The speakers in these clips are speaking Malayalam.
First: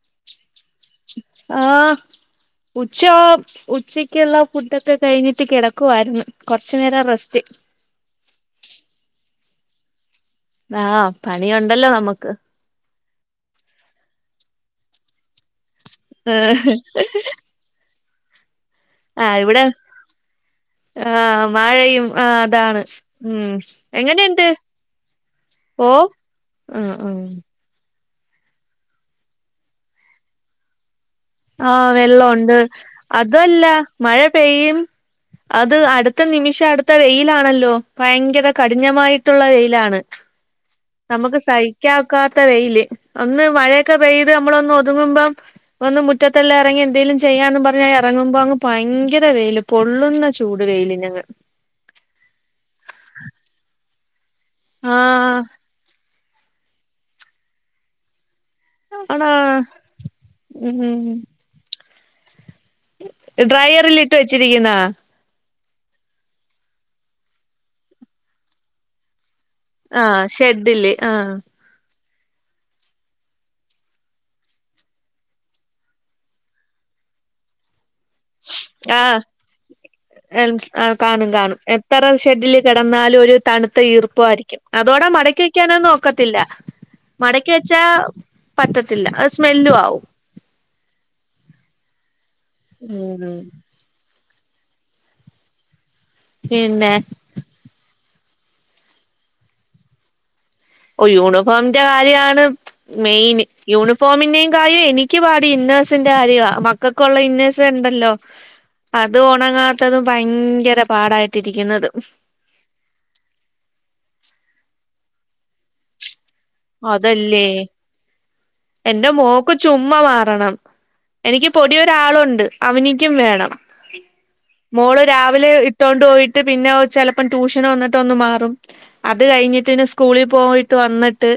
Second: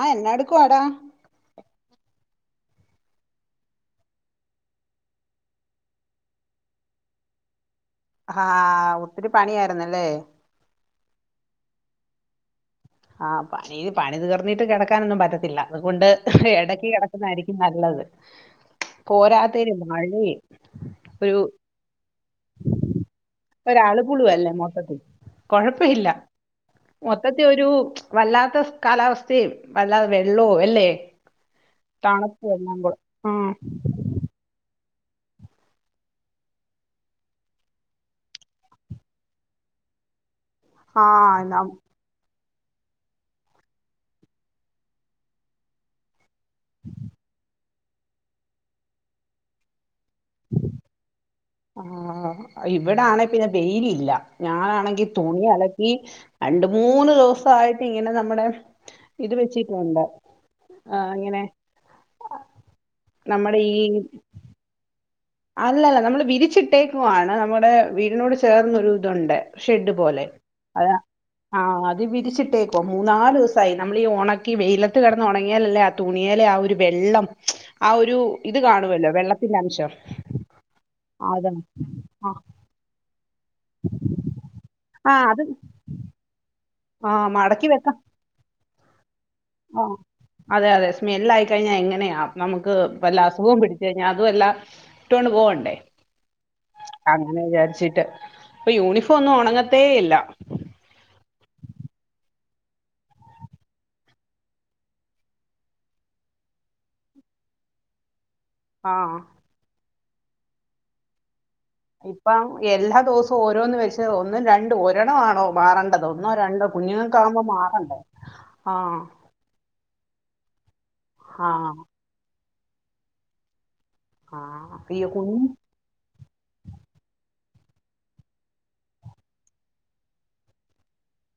ആഹ് എന്നാടെക്കുവാടാ ആഹ് ഉച്ചോ ഉച്ചക്ക്ള്ള ഫുഡൊക്കെ കഴിഞ്ഞിട്ട് കിടക്കുവായിരുന്നു കൊറച്ചു നേരം റസ്റ്റ് ആഹ് ഒത്തിരി പണിയായിരുന്നല്ലേ ആഹ് പണിയുണ്ടല്ലോ നമുക്ക് ആഹ് പണീ പണി തീർന്നിട്ട് കിടക്കാനൊന്നും പറ്റത്തില്ല അതുകൊണ്ട് ആഹ് എടക്ക്കെടക്ക്ന്നാ യിരിക്കും നല്ലത് ആഹ് ഇവിടെ പോരാത്തേന് മഴയും ഒരു ആഹ് മഴയും ആഹ് അതാണ് ഉം ഒരളുപുളും എങ്ങനെണ്ട് അല്ലേ മൊത്തത്തിൽ ഓഹ് കൊഴപ്പയില്ല ആഹ് ആഹ് വല്ലാത്തഫ് കാലാവസ്തീം വല്ലാതെ വെള്ളോ അല്ലേ ആഹ് തണുപ്പും വെള്ളവുണ്ട് എല്ലാം കൂടെ ഉം അതുമല്ല മഴ പെയ്യും അത് അടുത്ത നിമിഷം അടുത്ത വെയിലാണല്ലോ ഭയങ്കര കഠിനമായിട്ടുള്ള വെയിലാണ് നമുക്ക് ആഹ് നം സഹിക്കാൻ ഒക്കാത്ത തെ വെയില് ഒന്ന് മഴയൊക്കെ പെയ്ത് നമ്മളൊന്ന് ഒതുങ്ങുമ്പം ഒന്ന് മുറ്റ തെല്ലാ ഇറങ്ങി എന്തേലും ചെയ്യാന്നും പറ ഇറങ്ങുമ്പോ അങ്ങ് പയങ്കര വെയില് പൊള്ളുന്ന ചൂട് വെയിലനങ്ങ് ഇല്ല ഞാനാണെങ്കി ആഹ് തുണി അലക്കി രണ്ട് മൂന്ന് ദിവസായിട്ട് ഇങ്ങനെ നമ്മടെ ആണോ ഇത് വെച്ചീട്ടുണ്ട് ആഹ് അങ്ങനെ ഈ ഡ്രയറലിട്ട് വെച്ചിരിക്ക്ന്നാ അല്ലല്ല നമ്മള് വിരിച്ചിട്ടേക്കുവാണ് നമ്മുടേ വീടിനോട് ചേർന്നൊരു തുണ്ട് ആ ഷെഡ്ഢില് ആ അത് വിരിച്ചിട്ടേക്കുവ മൂന്നാല് ദിവസായി നമ്മളീ ഈ ഒണക്കി വെയിലത്ത് കെടന്ന് ഉണങ്ങിയാലല്ലേ ആ തുണിയേലെ ആ ഒരു വെള്ളം ആ ഒരു ഇത് കാണുവല്ലോ ആഹ് വെള്ളത്തിന്റെ അംശം [unintelligible] കാണും കാണും അതാണ് എത്ര ആ ഷെഡിൽ കെടന്നാ [unintelligible] ഒരു തണുത്ത ഈർപ്പ ആയിരിക്കും അതോടാ ആ അത് മടക്കി വെക്കാനോ നോക്കത്തില്ല ആ മടക്കി വെച്ചാ വെക്കാം പറ്റത്തില്ല അ ആ അതെ അതെ സ്മെല് ആയിക്കഴിഞ്ഞാൽ എങ്ങനെയാ നമുക്ക് വല്ല ഉം അസുഖം പിടിച്ചേ കഴിഞ്ഞാ അതും അല്ല ഇട്ടോണ്ട് പോവണ്ടേ പിന്നെ അങ്ങനെ വിചാരിച്ചിട്ട് ഇപ്പൊ യൂണിഫോം ഒന്നും ഉണങ്ങത്തേ ഇല്ല ഓ യൂണിഫോമിന്റെ കാര്യമാണ് മെയിൻ യൂണിഫോമിന്റെയും കാര്യം എനിക്ക് പാട് ഇന്നേഴ്സിന്റെ കാര്യം മക്കൾക്കുള്ള ഇന്നേഴ്സ് ഉണ്ടല്ലോ ആ അത് ഒണങ്ങാ [unintelligible] ഭയങ്കര പാടായി ഇപ്പം എല്ലാ ദിവസവും ഓരോന്ന് വെച്ച് ഒന്നും രണ്ടും ഒ [unintelligible] മാറേണ്ടതോ അതല്ലേ ആ എന്റെ മോക്ക് ചുമ്മാ വ [unintelligible] എനിക്ക് ആ പൊടി ഒരാളുണ്ട് അവനിക്കും വേണം ആ ഈ മോള് കുഞ്ഞ് രാവിലെ ഇട്ടോണ്ട് പോയിട്ട് പിന്ന ചെലപ്പം ട്യൂഷ് [unintelligible] വന്നിട്ട് ഒന്ന് മാറും അത് കഴിഞ്ഞിട്ടിന് സ്കൂളിൽ പോയിട്ട് വന്നിട്ട്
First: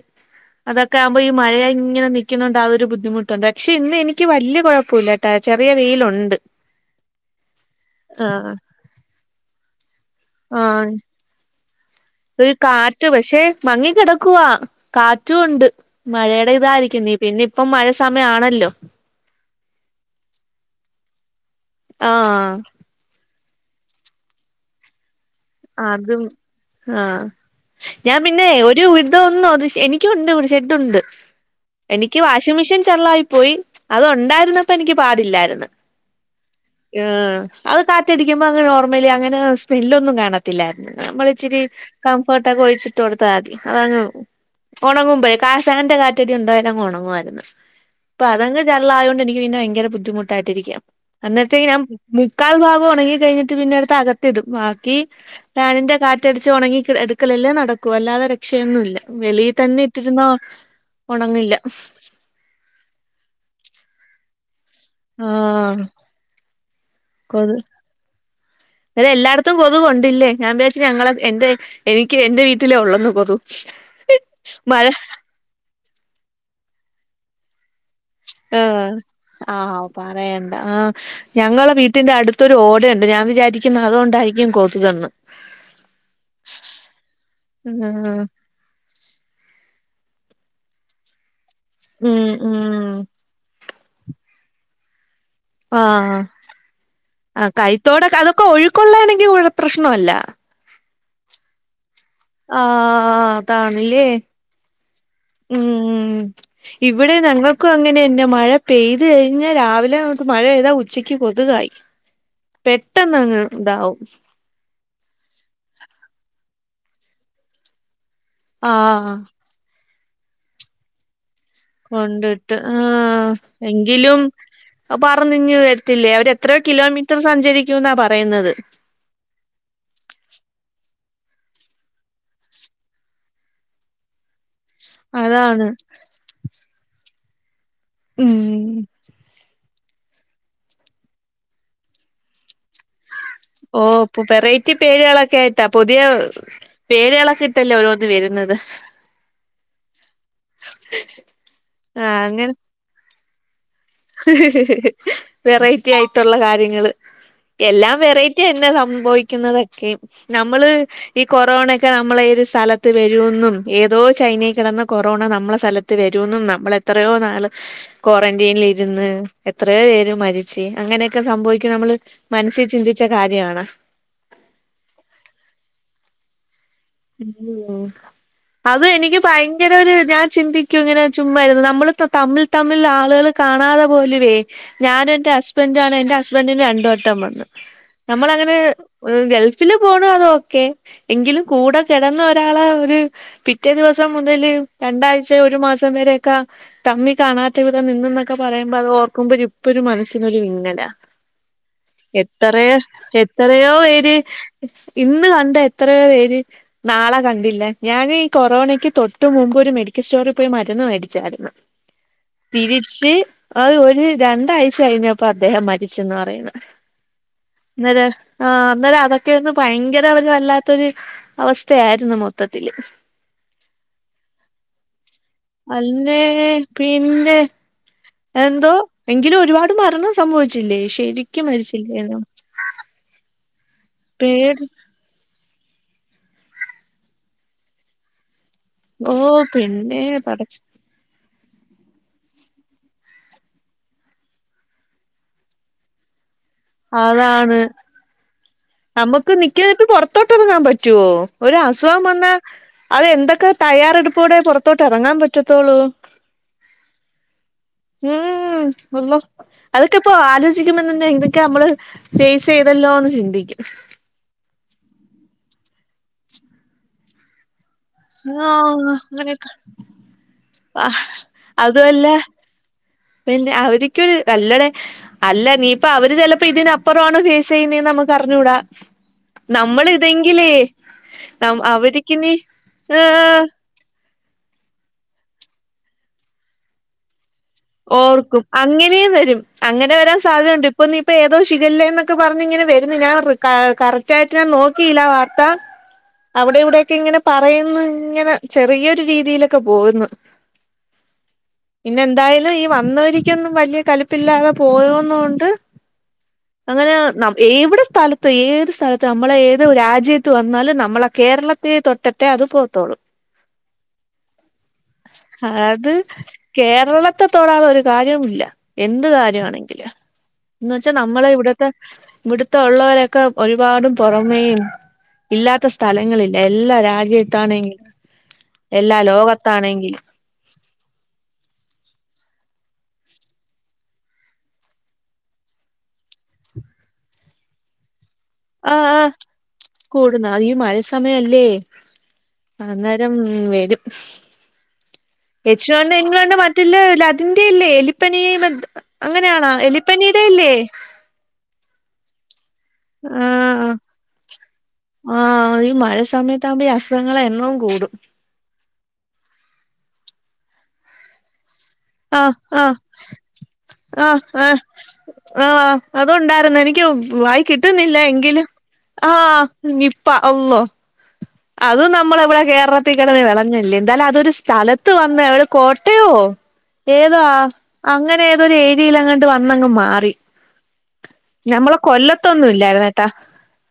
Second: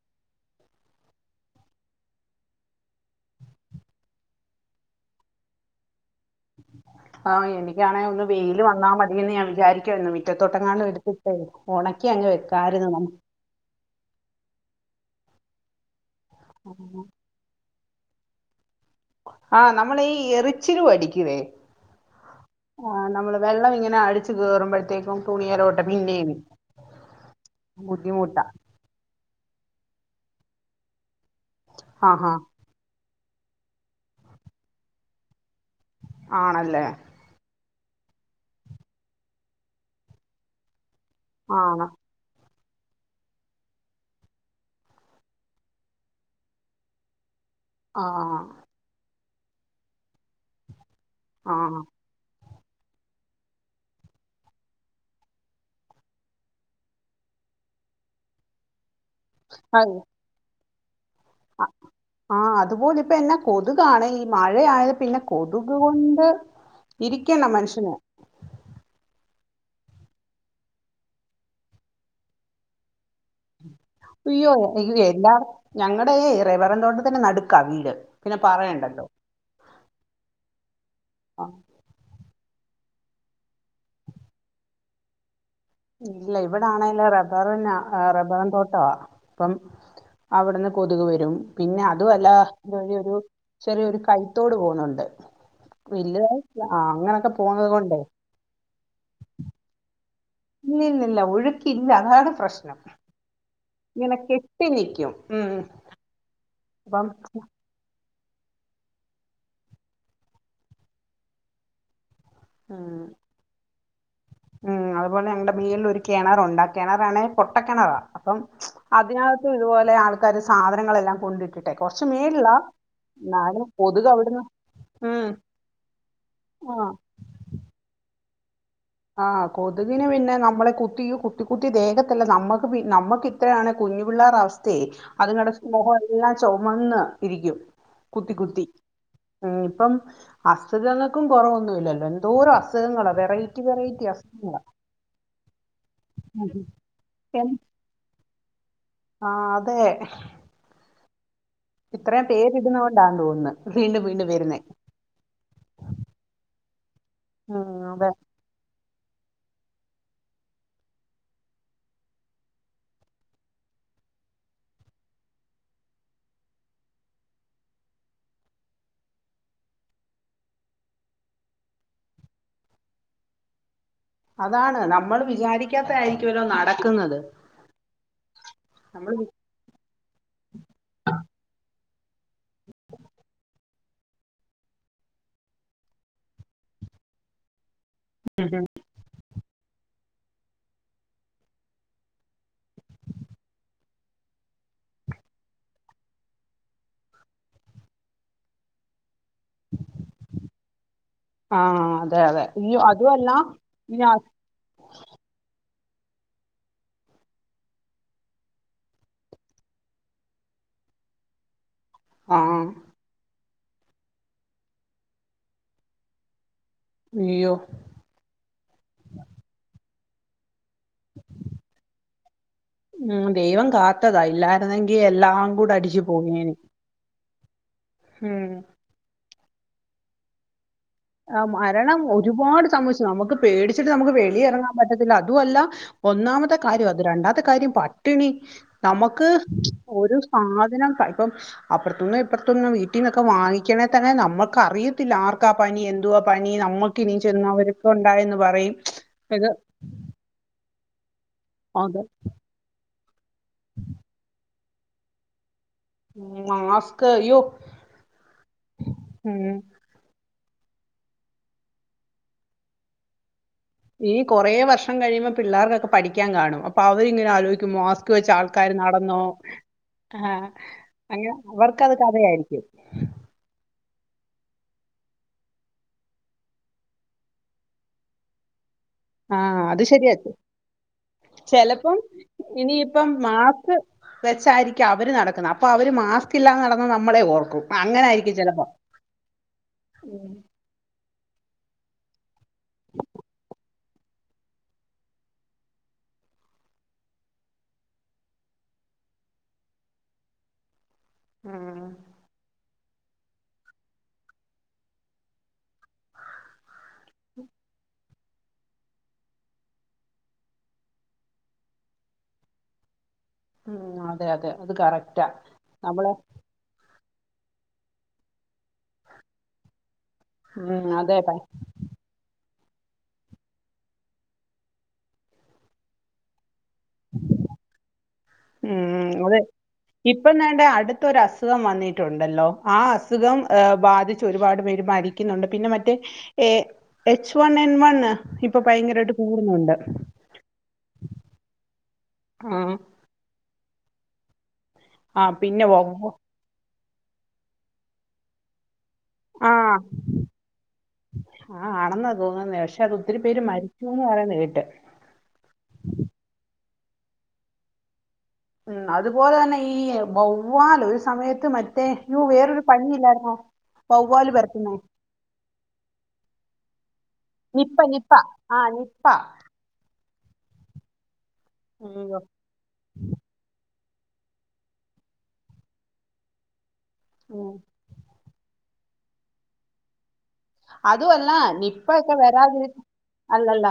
അതൊക്കെ ആകുമ്പോ ഈ മഴ ഇങ്ങനെ നിൽക്കുന്നുണ്ട് അതൊരു ബുദ്ധിമുട്ടുണ്ട് പക്ഷെ ഇന്ന് എനിക്ക് വലിയ കുഴപ്പൊല്ലാട്ടാ ചെറിയ വെയിലുണ്ട് ആഹ് എനിക്കാണെ ഒന്ന് വെയില് വന്നാ മതിയന്ന് ഞാൻ വി വിചാരിക്കുന്നു റ്റ ഒന്നും മുറ്റത്തോട്ടങ്ങാനും ആഹ് എട്ത്തിട്ടേ ഒണക്കി അങ്ങ് ഒരു വെക്കാരുന്നു കാറ്റ് പക്ഷെ മങ്ങി കിടക്കുവാ കാറ്റും ഉണ്ട് മഴെടെ ഇതായിരിക്കും നീ പിന്നി ഇപ്പം മഴ സമയം ആണല്ലോ ആഹ് നമ്മള് ഈ എറിച്ചില് വടിക്കുവേ ആഹ് ആ നമ്മള് വെള്ളം ഇങ്ങനെ അടിച്ച് കേറുമ്പോഴത്തേക്കും അതും ആ ഞാൻ ബുദ്ധിമുട്ടാ പിന്നെ ഒരു ത് ഒന്നോ അത് എനിക്കും ഉണ്ട് [unintelligible] ഇതു ഉണ്ട് എനിക്ക് ആഹാ വാഷിംഗ് മെഷീൻ ചെള്ളായി പോയി അത് ഒണ്ടാര്ന്നപ്പ എനിക്ക് പാടില്ലാര്ന്ന് ആണല്ലേ അത് കാറ്റടിക്കുമ്പ അങ്ങ് നോർമലി അങ്ങനെ സ്മെല്ലൊന്നും കാണത് ത്തിലാ നമ്മളിച്ചിരി ആണ് കംഫർട് തക ഒഴിച്ചിട്ട് കൊടുത്താമതി അതങ്ങ് ഒണങ്ങുമ്പയെ കാസന്റെ കാറ്റടി ഉണ്ടായല ങ്ങ് ഒണങ്ങുവാര്ന്ന് ആ ഇപ്പ അതങങ്ങ് ചള്ളായോണ്ടെനി ഇവിന്ന ഭയങ്കര ബുദ്ധിമുട്ടായിട്ടിരിക്കാ ആ അന്നത്തേക്ക് നാ [unintelligible] ക്കാൽ ഭാഗോണങ്ങി കഴിഞ്ഞിട്ട് പിന്നെ എടുത്ത് അകത്തിടും ബാക്കി ഫാനിന്റെ കാറ്റടിച്ച് ഉണങ്ങി കിട എടുക്കലല്ലേ നടക്കൂ അല്ലാതെ രക്ഷയൊന്നുഇല്ല വെളി ആ തന്നെ ഇട്ടിരുന്നാ ഒണങ്ങില്ല ആഹ് ആ അതുപോലെ ഇപ്പെന്ന കൊതുകാണെ ഈ മഴ ഴയായെ പിന്നെ കൊതുക് ആഹ് കൊണ്ട് ഇരിക്കേണ മനുഷ്യന് ന്നേരം എല്ലാട്ത്തും കൊതു കൊണ്ടില്ലേ ഞാൻ വിചാരിച്ച് ഞങ്ങള എൻറെ എനിക്ക് എൻറെ വീട്ടിലെ ഒള്ളന്ന് കൊതു അയ്യോ മഴ അയോ എല്ലാട് ഞങ്ങടെ റവറും തോട്ടത്തിന്റെ നടുക്കാ വീട് പിന്നെ ആഹ് പറയണ്ടല്ലോ ആമ് പറയണ്ട ആഹ് ആഹ് ഞങ്ങളെ വീട്ടിന്റെ അടുത്തൊരു ഓടെൺ ഞാൻ വിചാരിക്കുന്ന അതുകൊണ്ടാരിക്കും കൊതുകെന്ന് ഇല്ല ഇവിടാണെല് റബ്ബറിന ആഹ് റബ്ബറും തോട്ടവാ അപ്പം അവിടുന്ന് കൊതുക് വരും പിന്നെ ഉം അതുവല്ല ഉം ഇത് വഴിയൊരു ചെറിയൊരു കൈത്തോട് പോന്നുണ്ട് ആഹ് വല്യതായി ആ അങ്ങനൊക്കെ പോണത് കൊണ്ടേ കൊള്ളണെങ്കി ഇവിട പ്രശ്നവല്ല നിന്നില്ല ഒഴുക്കിൽ ആഹ് അതാണല്ലേ ഇങ്ങനെ കെട്ടി നിക്കും ഉം അപ്പം ഇവിടെ ഞങ്ങക്കും അങ്ങനെതന്നെ മഴ പെയ്തു കഴിഞ്ഞാൽ രാവിലെ അങ്ങോട്ട് മഴ പെയ്താ ഉച്ചക്ക് കൊതുകായി ഉം പെട്ടെന്ന് അങ്ങ് ഇതാവും [unintelligible] ഉം അതുപോലെ ഞങ്ങളടെ വീട്ടിൽ ഒരു കിണറുണ്ട് ആ കിണറാണെ പൊട്ടക്കിണറാ അപ്പം ആഹ് അതിനകത്തും ഇതുപോലെ ആൾ ആൾക്കാര് സാധനങ്ങളെല്ലാം കൊണ്ട് കൊണ്ടിട്ട് ആ കൊതുക് എങ്കിലും അവിടുന്ന് ഉം പറന്നിങ്ങു വരത്തില്ലേ അവര് എത്രയോ ആ കിലോമീറ്റർ സഞ്ചരിക്കൂന്നാ പറ പറയുന്നത് ആ കൊതുകിന് പിന്നെ നമ്മളെ കുത്തി കുത്തി കുത്തി ദേഹത്തെല്ലാം നമ്മുക്ക് നമ്മുക്ക് ഇത്രയാണെ കുഞ്ഞു പിള്ളാരെ അവസ്ഥ അതുങ്ങളടെ അതാണ് മുഖം എല്ലാം ചുവന്ന് ഇരിക്കും കുത്തി ഉം കുത്തി ഇപ്പം അസുഖങ്ങൾക്കും കുറവൊന്നുവില്ലല്ലോ എന്തോരോ അസുഖങ്ങളാണ് വെറ ഓ ഇപ്പൊ വെറൈറ്റി പേരുകളൊക്കെ ആയിട്ടാ പുതിയ ഉം. പേരുകളൊക്കെ എൻ- ഇട്ടല്ലേ ഓരോന്ന് വരുന്നത് ആ അതെ ആ ഇത്രയും അങ്ങനെ പേര് ഇടുന്ന കൊണ്ടാന്ന് തോന്ന് എന്ന വെറൈറ്റി ആയിട്ടുള്ള കാര്യങ്ങ ങ്ങള് ഉം എല്ലാം അതെ വെറൈറ്റി തന്നെ സം സംഭവിക്കുന്നതൊക്കെ നമ്മള് ഈ കൊറോണൊക്കെ നമ്മള ത് സ്ഥലത്ത് വരൂന്നും ഏതോ ചൈനൽ കിടന്ന കൊറോണ നമ്മള സ്ഥലത്ത് വരൂന്നും നമ്മൾ എത്രയോ നാള് ക്വാറന്റൈനിൽ ഇ മരുന്ന് എത്രയോ പേര് മരിച്ച് അങ്ങനെയൊക്കെ സംഭവിക്കുന്ന് നമ്മള് മനസ്സിൽ ചിന്തിച്ച കാര്യാമാണാ അതാണ് നമ്മൾ വിചാരിക്കാത്ത ആയിരിക്കുവല്ലോ നട ഉം അത് നമ്മൾ എനിക്ക് വി ഭയങ്കര ഒരു ഞാൻ ചിന്തിക്കും ഇങ്ങനെ ചുമ്മാരുന്നു നമ്മൾ തമ്മിൽ തമ്മിൽ ആളുകളെ കാണാതെ പോലുവേ ഞാൻ എന്റെ ഹസ്ബൻഡും ആണ് എന്റെ ഹസ്ബൻ്റിന് രണ്ട് വട്ടം വന്ന് നമ്മളങ്ങനെ ഗൾഫ് പോണ അത് ഓക്കെ എങ്കിലും കൂട കിടന്ന ഒരാള ഒരു പിറ്റേ ദിവസം മുതല് രണ്ടാഴ്ച ഒരു മാസം വരെയൊക്കെ തമ്മി കാണാത്ത വിധം നിന്നന്നൊക്കെ പറയുമ്പോ അത് ഓ ക്കുപോ ഇപ്പൊ ഒരു മനസ്സിനൊരു വിങ്ങല ആ അതെ അതെ എത്രയോ അയ്യോ അതുമല്ല എത്രയോ ഈ പേര് ആ ഇന്ന് കണ്ട എത്രയോ പേര് നാളെ കണ്ടില്ല ഞാൻ ഈ കൊറോണക്ക് തൊട്ടു മുൻപ് ഒരു മെഡിക്കൽ സ്റ്റോറിൽ പോയി മരുന്ന് മേടിച്ചായിരുന്നു ആ തിരിച്ച് അ ഒരു രണ്ടാഴ്ച കഴിഞ്ഞപ്പ അദ്ദേഹം മരിച്ചെന്ന് പറയുന്നു അയ്യോ അന്നേരം ആ അന്നേരം അതൊക്കെന്ന് ഭയങ്കര ന്താ അവൻ വല്ലാത്തൊര് ഉം ദെവം കാത്തതാ ഇല്ലായിര്ന്നെങ്കി എല്ലാം കൂടെ അടിച്ച് അല്ലേ പോകെയ്നി പിന്നെ എന്തോ എങ്കിലു ഒരുപാട് മരണം സംഭവിച്ചില്ലെ ആ മരണം ഒരുപാട് സംഭവിച്ചു നമുക്ക് പേടി ച്ച്ട്ട് നമുക്ക് വെളി പേടി എറങ്ങാൻ പറ്റത്തില്ല അതുവല്ല ഒന്നാമത്തെ കാര്യം അത് രണ്ടാമത്തെ കാര്യം പട്ടിണി ഓ നമുക്ക് പിന്നെ ഒരു പടച്ചോ സാധനം കഴി ഇപ്പം അപ്പർത്ത്ന്നും ഇപ്പർത്ത്ന്നും വീട്ടിന്നൊക്കെ വാങ്ങിക്കണെ തന്നെ നമ്മക്ക് അറിയത്തില്ല ആർക്കാ പനി എന്തുവാ പനി നമുക്കിനി ചെന്ന അതാണ് അവര്ക്കും ഉണ്ടായെന്ന് പറയും നമുക്ക് ഇത് നിക്ക പ്പ പൊർത്തോട്ടൊ ങ്ങാ പറ്റോ? ഒരു അസുഖം അത് വന്നാ അത് എന്തൊക്കെ തയ്യാറെടുപ്പൂടെ പൊർ ത്തോട്ടെറങ്ങാം പറ്റും. ത്തോളു മാസ്ക് അയ്യോ ഉം അള്ള ഉം. അതൊക്കെ ഇപ്പ ആലോച [unintelligible] ഇതൊക്കെ നമ്മള് ഫേസെയ്തല്ലോ ന്ന് ചിന്തിക്കും. ഈ കൊറെേ വർഷം കഴിയുമ്പോ പിള്ളേർക്കൊക്കെ പഠിക്കാൻ കാണും. അപ്പ അവരിങ്ങനെ ആലോചി മാസ്ക് വെച്ച് ആൾക്കാർ ആഹ് നടന്നോ അങ്ങനെയൊക്കെ ആ ആഹ് അന അവർക്കത് അതുമല്ല കഥയായിരിക്കും. പിന്നെ അവര്ക്കൊരു നല്ലടെ അല്ല നീ ഇപ്പൊ അവര് ചെലപ്പോ ഇതിനപ്പുറാണോ ഫേസെയ്യുന്നേന്ന് നമുക്ക് അറിഞ്ഞൂടാ. ആ അത് ശരിയാ നമ്മളിതെങ്കിലേ നം ചെലപ്പം അവരിക്ക് നി ഏ ഇനിയിപ്പം മാസ്ക് വെച്ചായിരിക്കും അവര് നടക്ക്ന്നെ. അപ്പൊ അവര് മാസ്ക് ഇല്ലാതെ നടന്ന നമ്മളെ ഓർ ഓർക്കും അങ്ങനെയും വരും. അങ്ങനെ വരാൻ സാധ്യതണ്ട്. ഇപ്പൊ നീ ഇപ്പൊ ഏതോ ഷിഖല്ലേന്നൊക്കെ പറഞ്ഞ് ഇങ്ങനെ വര്ന്ന്. ഞാൻ കറക്റ്റ് ആയിട്ട് ഞാൻ നോക്കിയില്ല വാർത്ത. അവിടെ ഇവിടെക്കെ ഇങ്ങനെ പറയുന്നു ഇങ്ങനെ ചെറിയൊരു രീതിയിലൊക്കെ പോകുന്നു. ഉം പിന്നെ എന്തായാലും ഈ വന്നവരിക്കൊന്നും വലിയ കലിപ്പില്ലാതെ പോയോന്നൊണ്ട് അങ്ങനെ ന ഏവിടെ സ്ഥല ഏത് സ്ഥലത്ത് നമ്മളെ ഏത് രാജ്യത്ത് വന്നാലും നമ്മളെ കേരളത്തെ തൊട്ടട്ടെ അത് പോത്തോള് ഉം അതെ അതെ അത് കറക്റ്റാ നമ്മളെ ത്തെത്തോടാതെ ഒരു കാര്യവും ഇല്ല എന്ത് കാര്യമാണെങ്കിലും എന്ന് ഉം വെച്ചാ അതെ നമ്മളെ പ- ഇവിടത്തെ ഇവിട് തോള്ളോരൊക്കെ ഒരുപാട് പുറമേയും ഇല്ലാത്ത സ്ഥലങ്ങളില്ലാ എ ല്ലാ രാജി വെക്കാനെങ്കി ഉം അതെ ഇപ്പം ദാണ്ടെ അടുത്തൊരു അസുഖം വന്നിട്ടു ണ്ടല്ലോ ആ അസുഖം ബാധിച്ച് ഒരുപാട് പേര് മരിക്കുന്നുണ്ട് പിന്നെ മറ്റേ A H one N one ഇപ്പൊ ആ ആ ഭയങ്കരമായിട്ട് കൂടുന്നുണ്ട് കൂടുന്ന അയ്യോമഴസമയല്ലേ ആ അന്നേരം വരും ആ [inaudible] പിന്നെ യെച്ച് വണ്ണ് വ- എൻവണ്ണ് മറ്റ്ല്ലെ ഇല്ല അതിന്റെയല്ലേ എലിപ്പനി ബ അങ്ങനെയാണാ ആ എലിപ്പനീടെ അല്ലേ ആഹ് [unintelligible] ആ പേര് മരിച്ചൂന്ന് പറയുന്ന കേട്ട് ആ ഈ മഴ സമയത്താകുമ്പോ ഈ അസ് ഖങ്ങളെ എണ്ണവുംകൂടും ഉം അതുപോലെ തന്നെ ഈ വവ്വാൽ ഒരു സമയത്ത് മ ആ ആ ആആ വവ്വാല് പരത്തുന്നേ ആ അതുണ്ടാ ന്നെനിക്കും വായി നിപ്പ കിട്ടുന്നില്ല നിപ്പ എങ്കിലും ആഹ് നിപ്പ ആ ഗി പ്പ അള്ളോ അതും നമ്മള അയ്യോ ഇവിടെ കേരളത്തി കെടന്ന്‌ വെളഞ്ഞല്ലെ എന്നാലതൊരു സ്ഥലത്ത് വന്ന് അവിടെ കോട്ടയോ ഏതാ ഉം അങ്ങനെ ഏ ത് ഒര് ഏരിയയിലങ്ങട്ട് വന്നങ്ങ് മാറി അതും അല്ല ഞമ്മളെ നിപ്പയൊക്കെ കൊല്ലത്തൊന്നും വരാതിരിക്ക ഇല്ലായിരുന്നേട്ടാ അല്ലല്ല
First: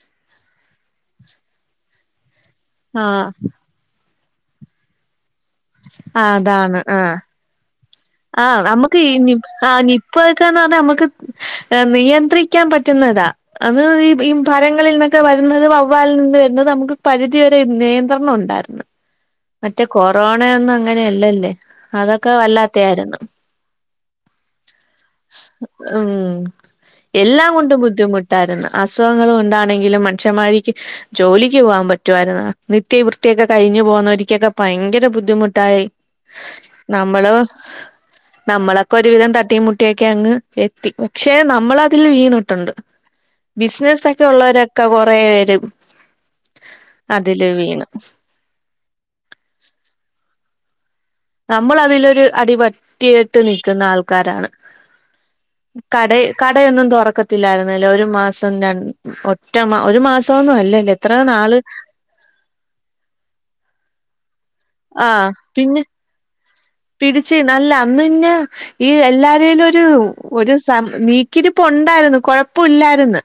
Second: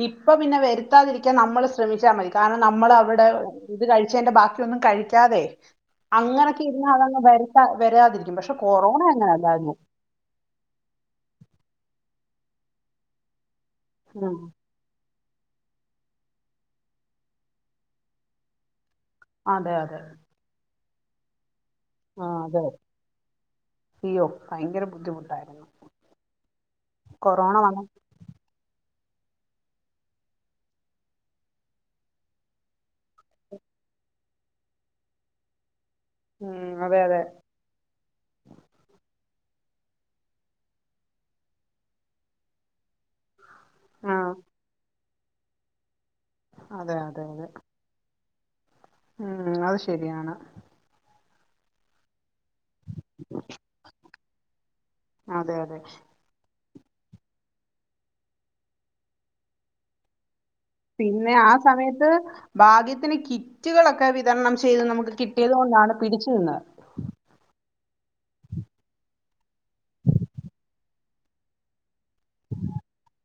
നിപ്പ പിന്നെ വരുത്താതിരിക്ക നമ്മള് ശ്രമിച്ചാ മരി കാരണം നമ്മൾ ആഹ് അവിടെ ഇത് കഴി ന്റെ ബാക്കിയൊന്നും കഴിക്കാതെ അങ്ങനൊക്കെ ഇരുന്ന് അതങ്ങ് വരുതാ ആ നമ്മുക്ക് ഈ ആ് നിപ്പ വക്കാന്ന് പറഞ്ഞാ നമ്മുക്ക് നിയന്ത്രിക്കാൻ പറ്റുന്നതാ അത് ഈ ഈ ഉം പരങ്ങളിൽന്നൊക്കെ വരുന്നത് വവ്വാലിൽ നിന്നന്ന് വരുന്നത് നമുക്ക് പരിധി ഒരു നിയന്ത്രണം ഉണ്ടായിരുന്നു അതെ മറ്റേ അതെ കൊറോണയെന്ന അങ്ങനെയ അല്ലല്ലേ അതൊക്കെ ആഹ് അതെ വല്ലാത്തെയായിരുന്നു അയ്യോ ഭയങ്കര ബുദ്ധിമുട്ടായിരുന്നു ഉം എല്ലാം കൊറോണ കൊണ്ടും വന്ന ബുദ്ധിമുട്ടായിരുന്നു അസുഖങ്ങളും ഉണ്ടാണെങ്കിലും മനുഷന്മാരിക്ക് ജോലിക്ക് പോകൻ പറ്റോമായിരുന്നു, നിത്യവൃത്തിയൊക്കെ കഴിഞ്ഞു പോന്നവന് ഇക് ഓകെഭയങ്കര ബുദ്ധിമുട്ടായി ഉം അതെ അതെ നമ്മള് നമ്മളൊക്കെ ഒരുവിധം ത തട്ടി മുട്ടിയൊക്കെ അങ്ങ് എത്തി, പക്ഷെ നമ്മള്അതില് വീണിട്ടുണ്ട്. ബിസിനസ് ഒക്കെ ആഹ് ഉള്ളവരൊക്കെ [unintelligible] അതെ അതെ അതെ അതില് വീണു ഉം അത് ശരിയാണ് നമ്മൾ അതിലൊരു അടിപറ്റിയിട്ട് നിൽക്കുന്ന ആൾക്കാരാണ്, അതെ അതെ കടയെ ക കടയൊന്നും തുറക്കത്തില്ലാരുന്നല്ലോ, ഒരു മാസം ര ഒറ്റ മാ ഒരു മാസം. പിന്നെ ആ സമയത്ത് ഭാഗ്യത്തിന് കിറ്റുകളൊക്കെ വിതരണം ചെയ്ത് നമുക്ക് ആഹ് കിട്ടിയത് പിന്നെ കൊണ്ടാണ് പിടിച്ചു നിന്നത്. പിടിച്ച് നല്ല അന്ന് പിന്നെ ഈ എല്ലാരേലും ഒരു ഒരു സ നീക്കിരിപ്പ് ഉണ്ടായിരുന്നു. കൊഴപ്പഇല്ലായിരുന്ന്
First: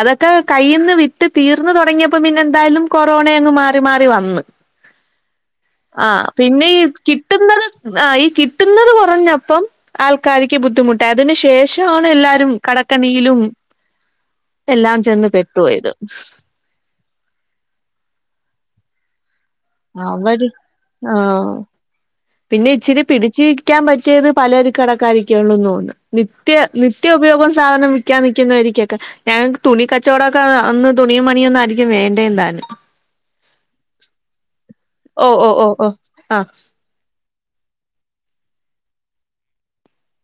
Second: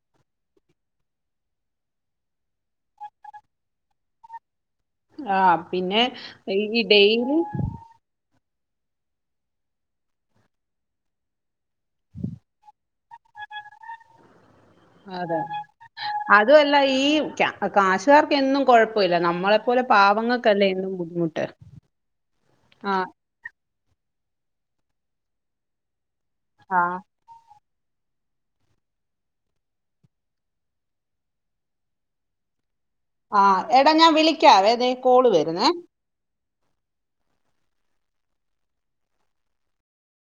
അതൊക്കെ കയ്യിൽ നിന്ന് വിട്ട് തീർന്ന് തുടങ്ങിയപ്പോ പിന്നെ എന്തായാലും കൊറോണങ്ങ് മാറി മാറി വന്ന്. ആഹ് പിന്നെ ഈ ഡെയിലി ങഅ ഈ കിട്ടുന്നത് കുറഞ്ഞപ്പം ആൾക്കാരിക്ക് ബുദ്ധിമുട്ട്, അതിനു ശേഷം [unintelligible] എല്ലാം ചെന്ന് അതെ പെട്ടുപോയത് അതുമല്ല ഈ ക കാഷുകാർക്ക്എന്നും കൊഴപ്പമില്ല നമ്മളെ പോലെ അവര് പാവങ്ങൾക്കല്ലേ എന്നും ബുദ്ധിമുട്ട് ആഹ് പിന്നെ ഇച്ചിരി പിടിച്ച് നിൽക്കാൻ പറ്റിയത് പലരിക്ക് കടക്കാരിക്ക ഉള്ളത് കൊണ്ട്. നിത്യ ആഹ് നിത്യ ഉപയോഗം സാധനം വിൽക്കാൻ നിൽക്കുന്നോരിക്കൊക്കെ, ഞങ്ങക്ക് തുണി കച്ചവടമൊക്കെ അന്ന് തുണിയും മണിയൊന്നും ആരിക്കും വേണ്ടേ താനും. ആഹ് എടാ ഞാൻ വിളിക്കാവേ ദേ ഓ കോള് ഓ വരുന്നേ ഓ ഓ ങഅ